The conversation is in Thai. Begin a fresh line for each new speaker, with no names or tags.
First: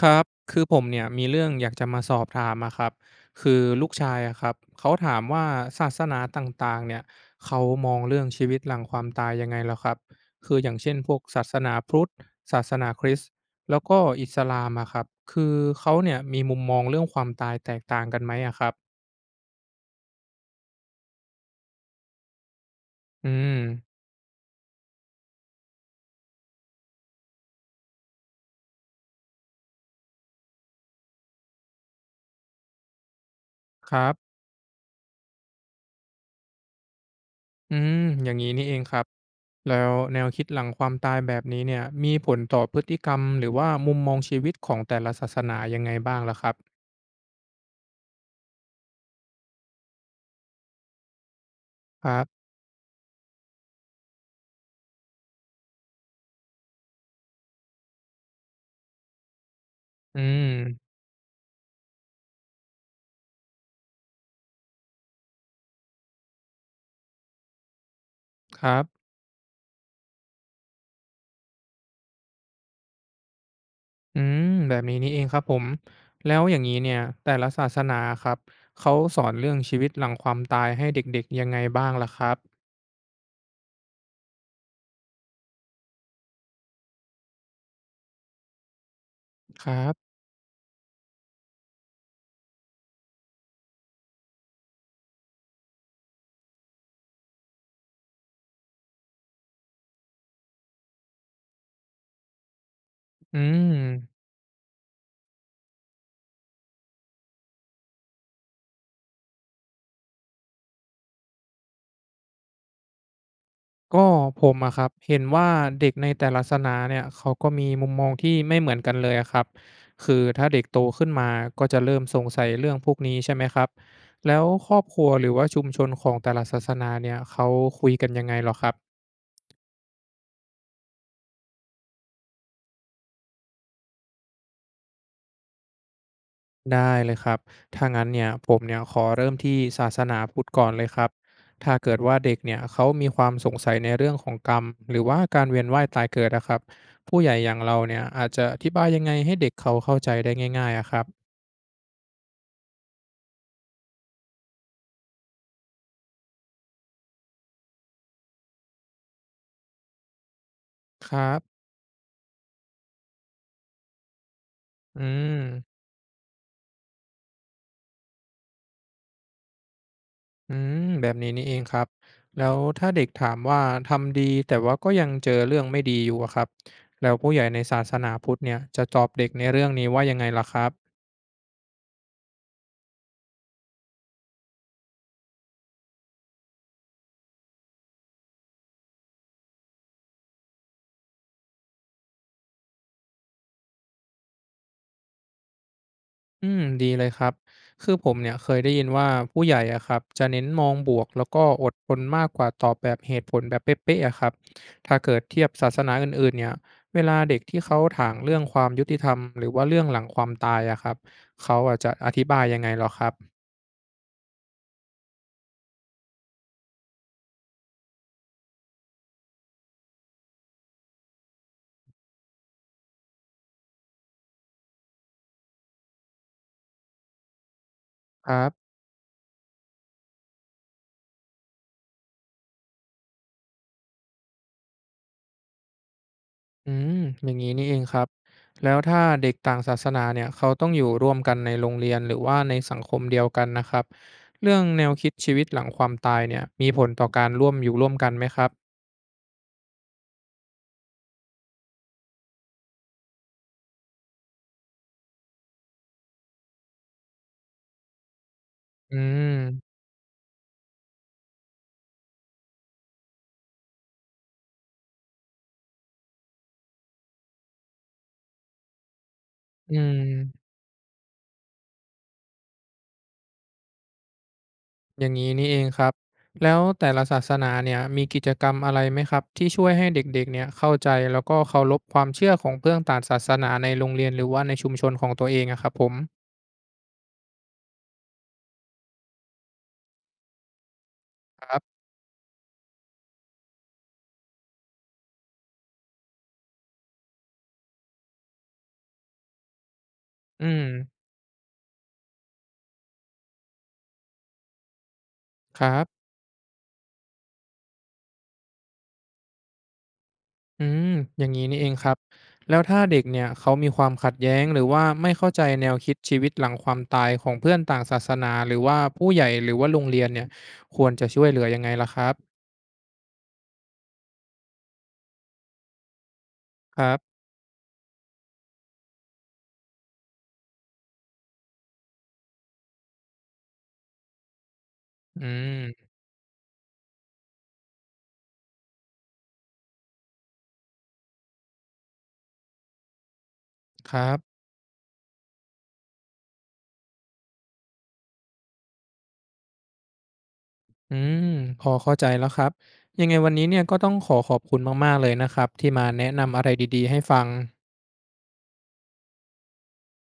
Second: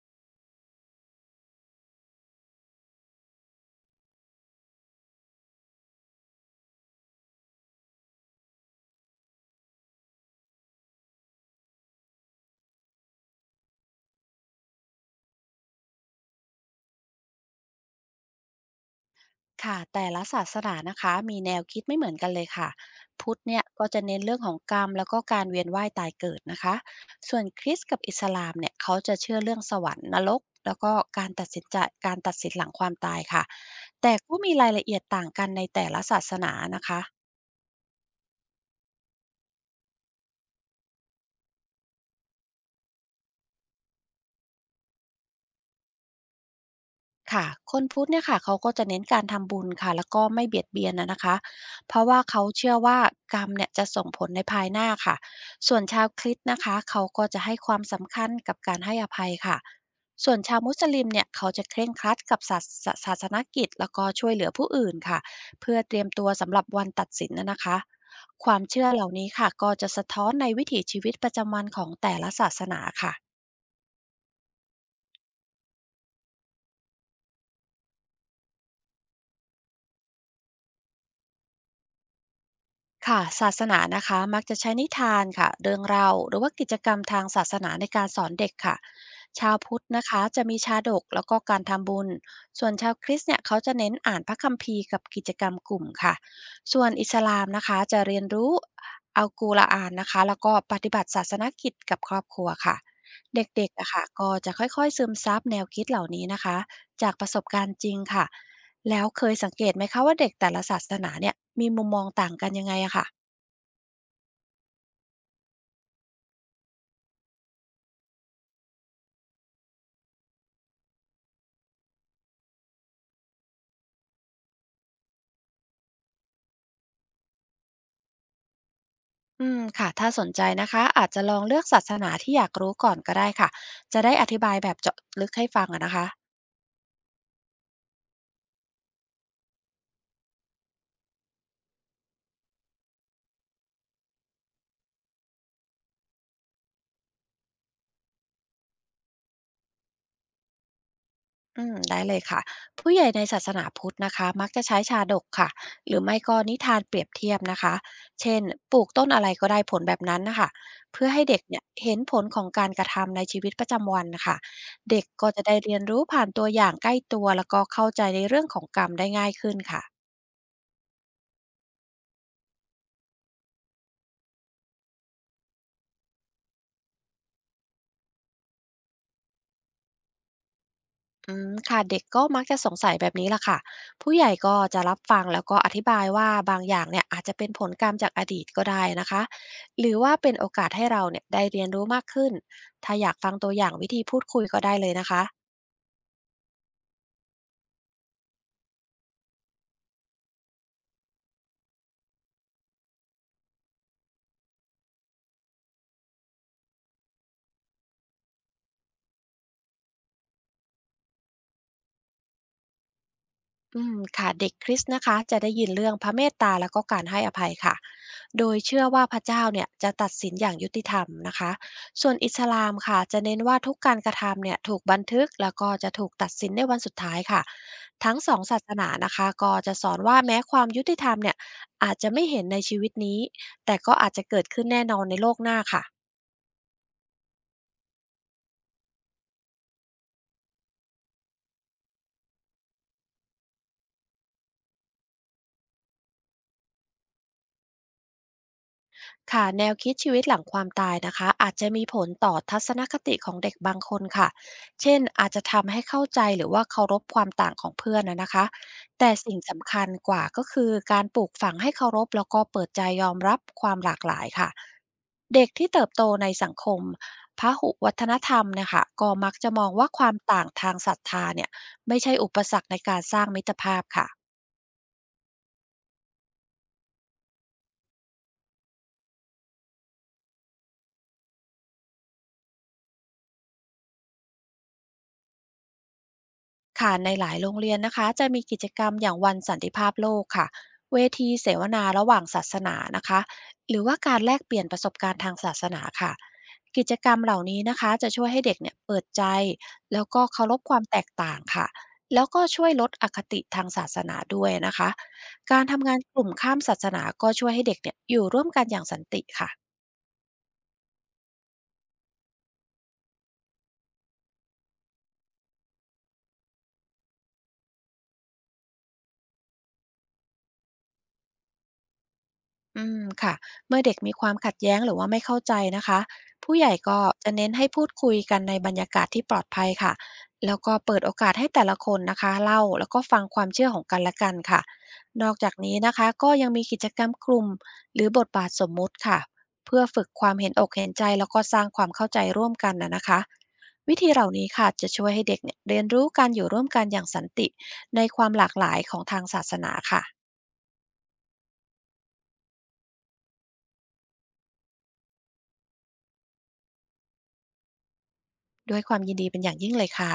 ครับคือผมเนี่ยมีเรื่องอยากจะมาสอบถามอะครับคือลูกชายอะครับเขาถามว่าศาสนาต่างๆเนี่ยเขามองเรื่องชีวิตหลังความตายยังไงแล้วครับคืออย่างเช่นพวกศาสนาพุทธศาสนาคริสต์แล้วก็อิสลามอะครับคือเขาเนี่ยมีมุมมองเรื่องความตายแตกต่างกันไหมอะครับ
ค่ะแต่ละศาสนานะคะมีแนวคิดไม่เหมือนกันเลยค่ะ
อื
พุทธเนี่
ม
ยก็จะเน้นเรื่องของกรรมแล้วก็การเวียนว่ายตายเกิดนะคะส่วนคริสต์กับอิสลามเนี่ยเขาจะเชื่อเรื่องสวรรค์นรกแล้วก็การตัดสินใจการตัดสินหลังความตายค่ะ
ครั
แต่
บ
ก็มีรายละเอียดต่างกันในแต่ละศาสนานะคะ
อืมอย่างนี้นี่เองครับแล้วแนวคิดหลังความตายแบบนี้เนี่ยมีผลต่อพฤติกรรมหรือว่ามุมมองชีวิตของแต่ละศาสนายังไงบ้างล่ะครับ
ค่ะ คนพุทธเนี่ยค่ะเขาก็จะเน้นการทำบุญค่ะแล้วก็ไม่เบียดเบียนนะคะเพ
ค
ราะ
รั
ว่าเขา
บ
เชื่อว่ากรรมเนี่ยจะส่งผลในภายหน้าค่ะส่วนชาวคริสต์นะคะเขาก็จะให้ความสำคัญกับการให้อภัยค่ะ
อื
ส่วน
ม
ชาวมุสลิมเนี่ยเขาจะเคร่งครัดกับศาสนกิจแล้วก็ช่วยเหลือผู้อื่นค่ะเพื่อเตรียมตัวสำหรับวันตัดสินนะคะควา
ค
ม
รับ
เชื่อเหล่านี้ค่ะก็จะสะท้อนในวิถีชีวิตประจำวันของแต่ละศาสนาค่ะ
อืมแบบนี้นี่เองครับผม แล้วอย่างนี้เนี่ยแต่ละศาสนาครับเขาสอนเรื่องชีวิตหลังความตายให้เด็กๆยังไงบ้างล่ะครับ
ค่ะศาสนานะคะมักจะใช้นิทานค่ะเรื่องเล่าหรือว่ากิจกรรมทางศาสนาในการสอนเด็กค่ะชาว
ครั
พุทธนะ
บ
คะจะมีชาดกแล้วก็การทำบุญส่วนชาวคริสต์เนี่ยเขาจะเน้นอ่านพระคัมภีร์กับกิจกรรมกลุ่มค่ะส่วนอิสลามนะคะจะเรียนรู้อัลกุรอานนะคะแล้วก็ปฏิบัติศาสนกิจกับครอบครัวค่ะ
อื
เด็ก
ม
ๆนะคะก็จะค่อยๆซึมซับแนวคิดเหล่านี้นะคะจากประสบการณ์จริงค่ะ แล้วเคยสังเกตไหมคะว่าเด็กแต่ละศาสนาเนี่ยมีมุมมองต่างกันยังไงอะค่ะ
ก็ผมอะครับเห็นว่าเด็กในแต่ละศาสนาเนี่ยเขาก็มีมุมมองที่ไม่เหมือนกันเลยอะครับ คือถ้าเด็กโตขึ้นมาก็จะเริ่มสงสัยเรื่องพวกนี้ใช่ไหมครับ แล้วครอบครัวหรือว่าชุมชนของแต่ละศาสนาเนี่ยเขาคุยกันยังไงเหรอครับ
อืมค่ะถ้าสนใจนะคะอาจจะลองเลือกศาสนาที่อยากรู้ก่อนก็ได้ค่ะจะได้อธิบายแบบเจาะลึกให้ฟังอะนะคะ
ได้เลยครับ ถ้างั้นเนี่ยผมเนี่ยขอเริ่มที่ศาสนาพุทธก่อนเลยครับถ้าเกิดว่าเด็กเนี่ยเขามีความสงสัยในเรื่องของกรรมหรือว่าการเวียนว่ายตายเกิดนะครับผู้ใหญ่อย่างเราเนี่ยอาจจะอธิบายยังไงให้เด็กเขาเข้าใจได้ง่ายๆอะครับ
อืมได้เลยค่ะผู้ใหญ่ในศาสนาพุทธนะคะมักจะใช้ชาดกค่ะหรือไม่ก็นิทานเปรียบเทียบนะคะเช่นปลูกต้นอะไรก็ได้ผลแบบนั้นนะคะเพื่
ค
อ
รั
ให้เด็กเนี่ย
บ
เห็นผลของการกระทำในชีวิตประจำวันนะคะ
อื
เด็กก็
ม
จะได้เรียนรู้ผ่านตัวอย่างใกล้ตัวแล้วก็เข้าใจในเรื่องของกรรมได้ง่ายขึ้นค่ะ
อืมแบบนี้นี่เองครับแล้วถ้าเด็กถามว่าทำดีแต่ว่าก็ยังเจอเรื่องไม่ดีอยู่อะครับแล้วผู้ใหญ่ในศาสนาพุทธเนี่ยจะตอบเด็กในเรื่องนี้ว่ายังไงล่ะครับ
อืมค่ะเด็กก็มักจะสงสัยแบบนี้ล่ะค่ะผู้ใหญ่ก็จะรับฟังแล้วก็อธิบายว่าบางอย่างเนี่ยอาจจะเป็นผลกรรมจากอดีตก็ได้นะคะหรือว่าเป็นโอกาสให้เราเนี่ยได้เรียนรู้มากขึ้นถ้าอยากฟังตัวอย่างวิธีพูดคุยก็ได้เลยนะคะ
อืมดีเลยครับคือผมเนี่ยเคยได้ยินว่าผู้ใหญ่อะครับจะเน้นมองบวกแล้วก็อดทนมากกว่าตอบแบบเหตุผลแบบเป๊ะๆอะครับถ้าเกิดเทียบศาสนาอื่นๆเนี่ยเวลาเด็กที่เขาถางเรื่องความยุติธรรมหรือว่าเรื่องหลังความตายอะครับเขาอาจจะอธิบายยังไงหรอครับ
อืมค่ะเด็กคริสต์นะคะจะได้ยินเรื่องพระเมตตาแล้วก็การให้อภัยค่ะโดยเชื่อว่าพระเจ้าเนี่ยจะตัดสินอย่างยุติธรรมนะคะส่วนอิสลามค่ะจะเน้นว่าทุกการกระทำเนี่ยถูกบันทึกแล้วก็จะถูกตัดสินในวันสุดท้ายค่ะทั้ง
ค
สอง
รับ
ศาสนานะคะก็จะสอนว่าแม้ความยุติธรรมเนี่ยอาจจะไม่เห็นในชีวิตนี้แต่ก็อาจจะเกิดขึ้นแน่นอนในโลกหน้าค่ะ
อืมอย่างนี้นี่เองครับแล้วถ้าเด็กต่างศาสนาเนี่ยเขาต้องอยู่ร่วมกันในโรงเรียนหรือว่าในสังคมเดียวกันนะครับเรื่องแนวคิดชีวิตหลังความตายเนี่ยมีผลต่อการร่วมอยู่ร่วมกันไหมครับ
ค่ะแนวคิดชีวิตหลังความตายนะคะอาจจะมีผลต่อทัศนคติของเด็กบางคนค่ะเช่นอาจจะทำให้เข้าใจหรือว่าเคารพความต่างของเพื่อนนะคะ
อื
แต่สิ่งสำ
ม
คัญกว่าก็คือการปลูกฝังให้เคารพแล้วก็เปิดใจยอมรับความหลากหลายค่ะเด็กที่เติบโตในสังคมพหุวัฒนธรรมเนะคะก็มักจะมอง
อื
ว่าความต่า
ม
งทางศรัทธาเนี่ยไม่ใช่อุปสรรคในการสร้างมิตรภาพค่ะ
อย่างนี้นี่เองครับ แล้วแต่ละศาสนาเนี่ยมีกิจกรรมอะไรไหมครับที่ช่วยให้เด็กๆเนี่ยเข้าใจแล้วก็เคารพความเชื่อของเพื่อนต่างศาสนาในโรงเรียนหรือว่าในชุมชนของตัวเองอะครับผม
ค่ะในหลายโรงเรียนนะคะจะมีกิจกรรมอย่างวันสันติภาพโลกค่ะเวที
ค
เส
รั
ว
บ
นาระหว่างศาสนานะคะหรือว่าการแลกเปลี่ยนประสบการณ์ทางศาสนาค่ะกิจกรรมเหล่านี้นะคะจะช่วยให้เด็กเนี่ยเปิดใจแล้วก็
อื
เคาร
ม
พความแตกต่างค่ะแล้วก็ช่วยลดอคติทางศาสนาด้วยนะคะกา
ค
ร
รับ
ทำงานกลุ่มข้ามศาสนาก็ช่วยให้เด็กเนี่ยอยู่ร่วมกันอย่างสันติค่ะ
อืมอย่างนี้นี่เองครับแล้วถ้าเด็กเนี่ยเขามีความขัดแย้งหรือว่าไม่เข้าใจแนวคิดชีวิตหลังความตายของเพื่อนต่างศาสนาหรือว่าผู้ใหญ่หรือว่าโรงเรียนเนี่ยควรจะช่วยเหลือยังไงล่ะครับ
อืมค่ะเมื่อเด็กมีความขัดแย้งหรือว่าไม่เข้าใจนะคะผู้ใหญ่
ครั
ก็
บ
จะเน้นให้พูดคุยกันในบรรยากาศที่ปลอดภัยค่ะแล้วก็เปิดโอกาสให้แต่ละคนนะคะเล่าแล้วก็ฟังความเชื่อของกันและกันค่ะ
อื
นอกจาก
ม
นี้นะคะก็ยังมีกิจกรรมกลุ่มหรือบทบาทสมมุติค่ะเพื่อฝึกความเห็นอกเห็นใจแล้วก็สร้างความเข้าใจร่วมกันนะคะ
ค
วิ
รั
ธีเหล่า
บ
นี้ค่ะจะช่วยให้เด็กเนี่ยเรียนรู้การอยู่ร่วมกันอย่างสันติในความหลากหลายของทางศาสนาค่ะ
อืมพอเข้าใจแล้วครับยังไงวันนี้เนี่ยก็ต้องขอขอบคุณมากๆเลยนะครับที่มาแนะนำอะไรดีๆให้ฟัง
ด้วยความยินดีเป็นอย่างยิ่งเลยค่ะ